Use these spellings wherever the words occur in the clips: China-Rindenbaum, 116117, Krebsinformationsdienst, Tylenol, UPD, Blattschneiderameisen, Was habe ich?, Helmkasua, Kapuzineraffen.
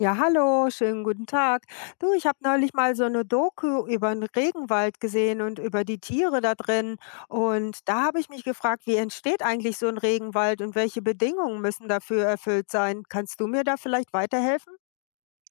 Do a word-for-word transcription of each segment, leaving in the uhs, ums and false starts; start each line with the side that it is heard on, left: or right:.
left: Ja, hallo, schönen guten Tag. Du, ich habe neulich mal so eine Doku über den Regenwald gesehen und über die Tiere da drin. Und da habe ich mich gefragt, wie entsteht eigentlich so ein Regenwald und welche Bedingungen müssen dafür erfüllt sein? Kannst du mir da vielleicht weiterhelfen?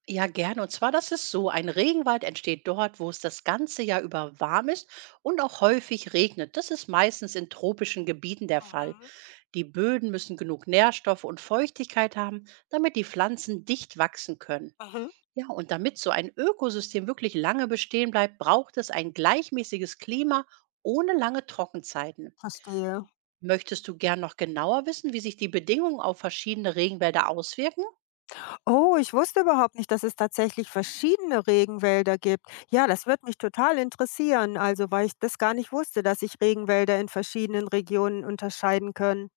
right: Ja, gerne. Und zwar, das ist so, ein Regenwald entsteht dort, wo es das ganze Jahr über warm ist und auch häufig regnet. Das ist meistens in tropischen Gebieten der Fall.
left: Mhm.
right: Die Böden müssen genug Nährstoffe und Feuchtigkeit haben, damit die Pflanzen dicht wachsen können.
left: Mhm.
right: Ja, und damit so ein Ökosystem wirklich lange bestehen bleibt, braucht es ein gleichmäßiges Klima ohne lange Trockenzeiten.
left: Verstehe.
right: Möchtest du gern noch genauer wissen, wie sich die Bedingungen auf verschiedene Regenwälder auswirken?
left: Oh, ich wusste überhaupt nicht, dass es tatsächlich verschiedene Regenwälder gibt. Ja, das wird mich total interessieren. Also, weil ich das gar nicht wusste, dass sich Regenwälder in verschiedenen Regionen unterscheiden können.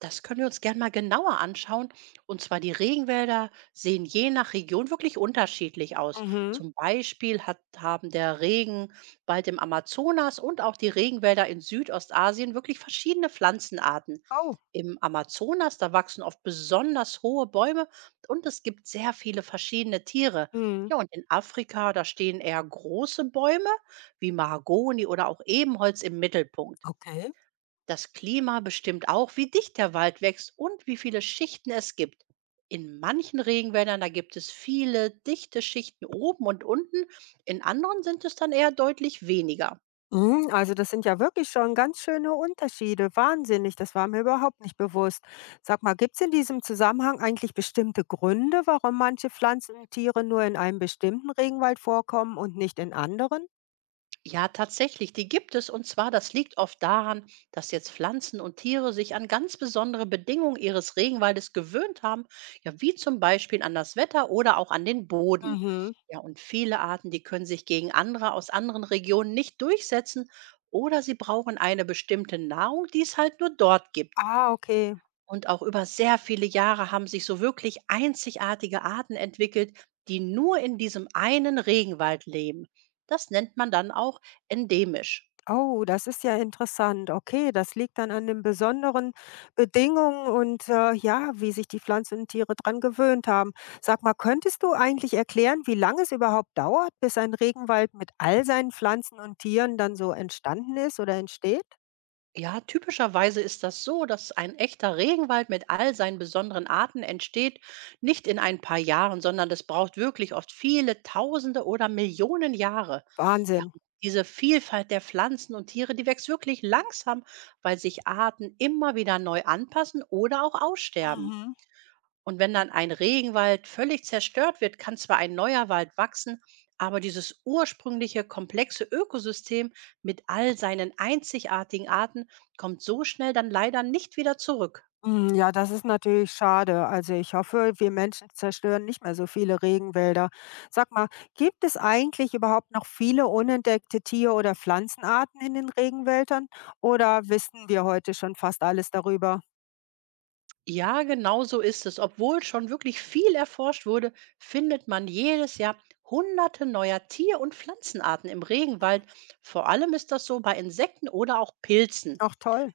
right: Das können wir uns gern mal genauer anschauen. Und zwar die Regenwälder sehen je nach Region wirklich unterschiedlich aus.
left: Mhm.
right: Zum Beispiel hat, haben der Regenwald im Amazonas und auch die Regenwälder in Südostasien wirklich verschiedene Pflanzenarten.
left: Oh.
right: Im Amazonas, da wachsen oft besonders hohe Bäume und es gibt sehr viele verschiedene Tiere.
left: Mhm.
right: Ja, und in Afrika, da stehen eher große Bäume wie Mahagoni oder auch Ebenholz im Mittelpunkt.
left: Okay.
right: Das Klima bestimmt auch, wie dicht der Wald wächst und wie viele Schichten es gibt. In manchen Regenwäldern, da gibt es viele dichte Schichten oben und unten, in anderen sind es dann eher deutlich weniger.
left: Mhm, also das sind ja wirklich schon ganz schöne Unterschiede. Wahnsinnig, das war mir überhaupt nicht bewusst. Sag mal, gibt es in diesem Zusammenhang eigentlich bestimmte Gründe, warum manche Pflanzen und Tiere nur in einem bestimmten Regenwald vorkommen und nicht in anderen?
right: Ja, tatsächlich, die gibt es. Und zwar, das liegt oft daran, dass jetzt Pflanzen und Tiere sich an ganz besondere Bedingungen ihres Regenwaldes gewöhnt haben, ja, wie zum Beispiel an das Wetter oder auch an den Boden.
left: Mhm.
right: Ja, und viele Arten, die können sich gegen andere aus anderen Regionen nicht durchsetzen oder sie brauchen eine bestimmte Nahrung, die es halt nur dort gibt.
left: Ah, okay.
right: Und auch über sehr viele Jahre haben sich so wirklich einzigartige Arten entwickelt, die nur in diesem einen Regenwald leben. Das nennt man dann auch endemisch.
left: Oh, das ist ja interessant. Okay, das liegt dann an den besonderen Bedingungen und, äh, ja, wie sich die Pflanzen und Tiere dran gewöhnt haben. Sag mal, könntest du eigentlich erklären, wie lange es überhaupt dauert, bis ein Regenwald mit all seinen Pflanzen und Tieren dann so entstanden ist oder entsteht?
right: Ja, typischerweise ist das so, dass ein echter Regenwald mit all seinen besonderen Arten entsteht, nicht in ein paar Jahren, sondern es braucht wirklich oft viele Tausende oder Millionen Jahre. Ja,
left: Wahnsinn.
right: und diese Vielfalt der Pflanzen und Tiere, die wächst wirklich langsam, weil sich Arten immer wieder neu anpassen oder auch aussterben.
left: Mhm.
right: Und wenn dann ein Regenwald völlig zerstört wird, kann zwar ein neuer Wald wachsen, aber dieses ursprüngliche komplexe Ökosystem mit all seinen einzigartigen Arten kommt so schnell dann leider nicht wieder zurück.
left: Hm, ja, das ist natürlich schade. Also, ich hoffe, wir Menschen zerstören nicht mehr so viele Regenwälder. Sag mal, gibt es eigentlich überhaupt noch viele unentdeckte Tier- oder Pflanzenarten in den Regenwäldern oder wissen wir heute schon fast alles darüber?
right: Ja, genau so ist es. Obwohl schon wirklich viel erforscht wurde, findet man jedes Jahr hunderte neuer Tier- und Pflanzenarten im Regenwald. Vor allem ist das so bei Insekten oder auch Pilzen.
left: Ach toll.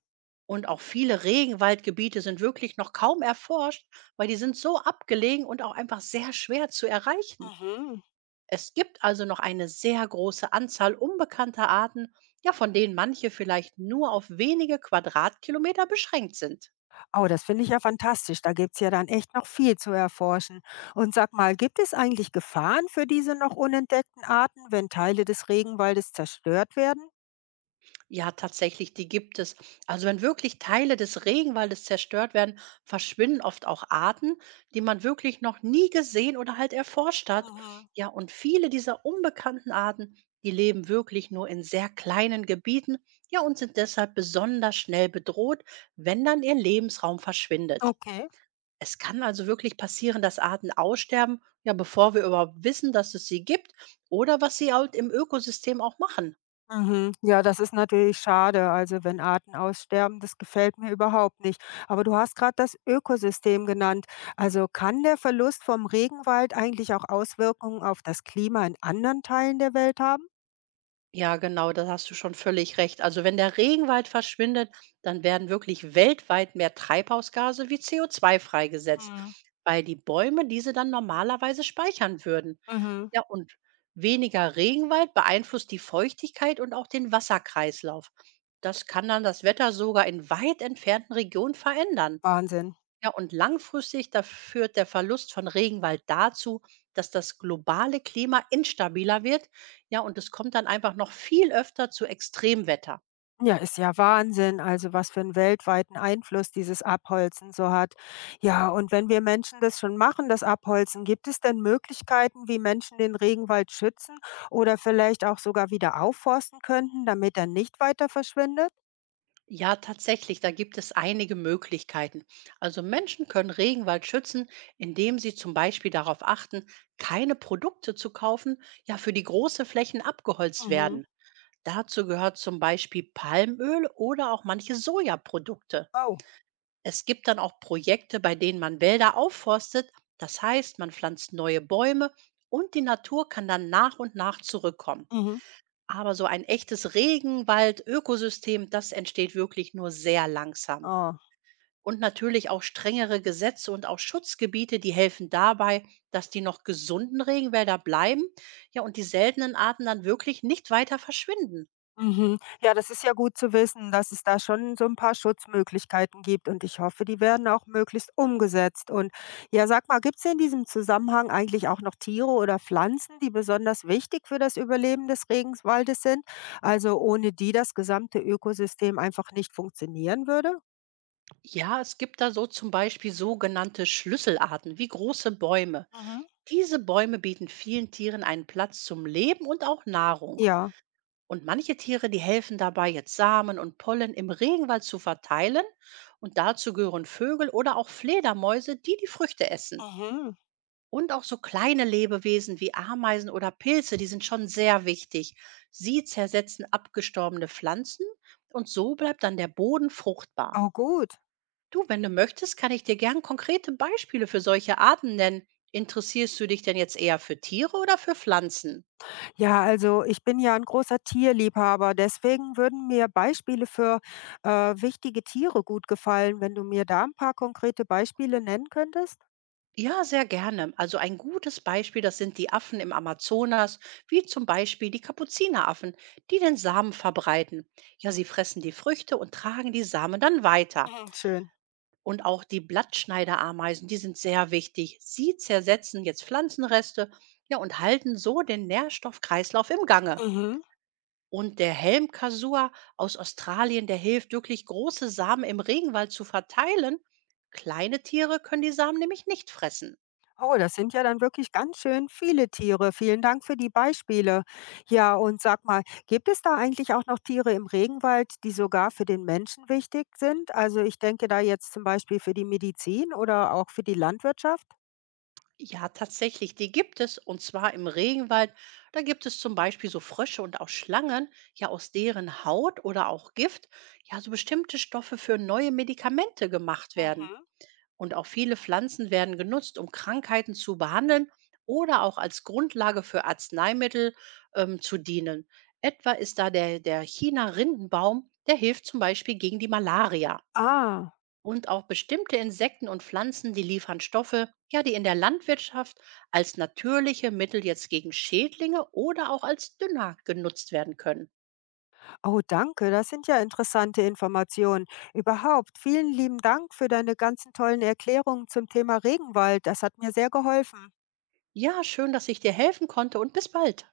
right: Und auch viele Regenwaldgebiete sind wirklich noch kaum erforscht, weil die sind so abgelegen und auch einfach sehr schwer zu erreichen.
left: Mhm.
right: Es gibt also noch eine sehr große Anzahl unbekannter Arten, ja, von denen manche vielleicht nur auf wenige Quadratkilometer beschränkt sind.
left: Oh, das finde ich ja fantastisch. Da gibt es ja dann echt noch viel zu erforschen. Und sag mal, gibt es eigentlich Gefahren für diese noch unentdeckten Arten, wenn Teile des Regenwaldes zerstört werden?
right: Ja, tatsächlich, die gibt es. Also wenn wirklich Teile des Regenwaldes zerstört werden, verschwinden oft auch Arten, die man wirklich noch nie gesehen oder halt erforscht hat.
left: Mhm.
right: Ja, und viele dieser unbekannten Arten, die leben wirklich nur in sehr kleinen Gebieten, ja, und sind deshalb besonders schnell bedroht, wenn dann ihr Lebensraum verschwindet.
left: Okay.
right: Es kann also wirklich passieren, dass Arten aussterben, ja, bevor wir überhaupt wissen, dass es sie gibt oder was sie halt im Ökosystem auch machen.
left: Mhm. Ja, das ist natürlich schade. Also wenn Arten aussterben, das gefällt mir überhaupt nicht. Aber du hast gerade das Ökosystem genannt. Also kann der Verlust vom Regenwald eigentlich auch Auswirkungen auf das Klima in anderen Teilen der Welt haben?
right: Ja, genau, da hast du schon völlig recht. Also wenn der Regenwald verschwindet, dann werden wirklich weltweit mehr Treibhausgase wie C O zwei freigesetzt,
left: Mhm.
right: weil die Bäume diese dann normalerweise speichern würden.
left: Mhm.
right: Ja, und weniger Regenwald beeinflusst die Feuchtigkeit und auch den Wasserkreislauf. Das kann dann das Wetter sogar in weit entfernten Regionen verändern.
left: Wahnsinn.
right: Ja, und langfristig, da führt der Verlust von Regenwald dazu, dass das globale Klima instabiler wird. Ja, und es kommt dann einfach noch viel öfter zu Extremwetter.
left: Ja, ist ja Wahnsinn, also was für einen weltweiten Einfluss dieses Abholzen so hat. Ja, und wenn wir Menschen das schon machen, das Abholzen, gibt es denn Möglichkeiten, wie Menschen den Regenwald schützen oder vielleicht auch sogar wieder aufforsten könnten, damit er nicht weiter verschwindet?
right: Ja, tatsächlich, da gibt es einige Möglichkeiten. Also Menschen können Regenwald schützen, indem sie zum Beispiel darauf achten, keine Produkte zu kaufen, ja, für die große Flächen abgeholzt
left: Mhm.
right: werden. Dazu gehört zum Beispiel Palmöl oder auch manche Sojaprodukte.
left: Oh.
right: Es gibt dann auch Projekte, bei denen man Wälder aufforstet. Das heißt, man pflanzt neue Bäume und die Natur kann dann nach und nach zurückkommen.
left: Mhm.
right: Aber so ein echtes Regenwald-Ökosystem, das entsteht wirklich nur sehr langsam.
left: Oh.
right: Und natürlich auch strengere Gesetze und auch Schutzgebiete, die helfen dabei, dass die noch gesunden Regenwälder bleiben, ja, und die seltenen Arten dann wirklich nicht weiter verschwinden.
left: Mhm. Ja, das ist ja gut zu wissen, dass es da schon so ein paar Schutzmöglichkeiten gibt und ich hoffe, die werden auch möglichst umgesetzt. Und ja, sag mal, gibt es in diesem Zusammenhang eigentlich auch noch Tiere oder Pflanzen, die besonders wichtig für das Überleben des Regenwaldes sind, also ohne die das gesamte Ökosystem einfach nicht funktionieren würde?
right: Ja, es gibt da so zum Beispiel sogenannte Schlüsselarten wie große Bäume.
left: Mhm.
right: Diese Bäume bieten vielen Tieren einen Platz zum Leben und auch Nahrung.
left: Ja.
right: Und manche Tiere, die helfen dabei, jetzt Samen und Pollen im Regenwald zu verteilen. Und dazu gehören Vögel oder auch Fledermäuse, die die Früchte essen.
left: Mhm.
right: Und auch so kleine Lebewesen wie Ameisen oder Pilze, die sind schon sehr wichtig. Sie zersetzen abgestorbene Pflanzen und so bleibt dann der Boden fruchtbar.
left: Oh, gut.
right: Du, wenn du möchtest, kann ich dir gern konkrete Beispiele für solche Arten nennen. Interessierst du dich denn jetzt eher für Tiere oder für Pflanzen?
left: Ja, also ich bin ja ein großer Tierliebhaber, deswegen würden mir Beispiele für, äh, wichtige Tiere gut gefallen, wenn du mir da ein paar konkrete Beispiele nennen könntest?
right: Ja, sehr gerne. Also ein gutes Beispiel, das sind die Affen im Amazonas, wie zum Beispiel die Kapuzineraffen, die den Samen verbreiten. Ja, sie fressen die Früchte und tragen die Samen dann weiter.
left: Mhm. Schön.
right: Und auch die Blattschneiderameisen, die sind sehr wichtig. Sie zersetzen jetzt Pflanzenreste, ja, und halten so den Nährstoffkreislauf im Gange.
left: Mhm.
right: Und der Helmkasua aus Australien, der hilft wirklich, große Samen im Regenwald zu verteilen. Kleine Tiere können die Samen nämlich nicht fressen.
left: Oh, das sind ja dann wirklich ganz schön viele Tiere. Vielen Dank für die Beispiele. Ja, und sag mal, gibt es da eigentlich auch noch Tiere im Regenwald, die sogar für den Menschen wichtig sind? Also, ich denke da jetzt zum Beispiel für die Medizin oder auch für die Landwirtschaft?
right: Ja, tatsächlich, die gibt es. Und zwar im Regenwald. Da gibt es zum Beispiel so Frösche und auch Schlangen, ja, aus deren Haut oder auch Gift, ja, so bestimmte Stoffe für neue Medikamente gemacht werden.
left: Mhm.
right: Und auch viele Pflanzen werden genutzt, um Krankheiten zu behandeln oder auch als Grundlage für Arzneimittel ähm, zu dienen. Etwa ist da der, der China-Rindenbaum, der hilft zum Beispiel gegen die Malaria.
left: Ah.
right: Und auch bestimmte Insekten und Pflanzen, die liefern Stoffe, ja, die in der Landwirtschaft als natürliche Mittel jetzt gegen Schädlinge oder auch als Dünger genutzt werden können.
left: Oh, danke, das sind ja interessante Informationen. Überhaupt, vielen lieben Dank für deine ganzen tollen Erklärungen zum Thema Regenwald. Das hat mir sehr geholfen.
right: Ja, schön, dass ich dir helfen konnte und bis bald.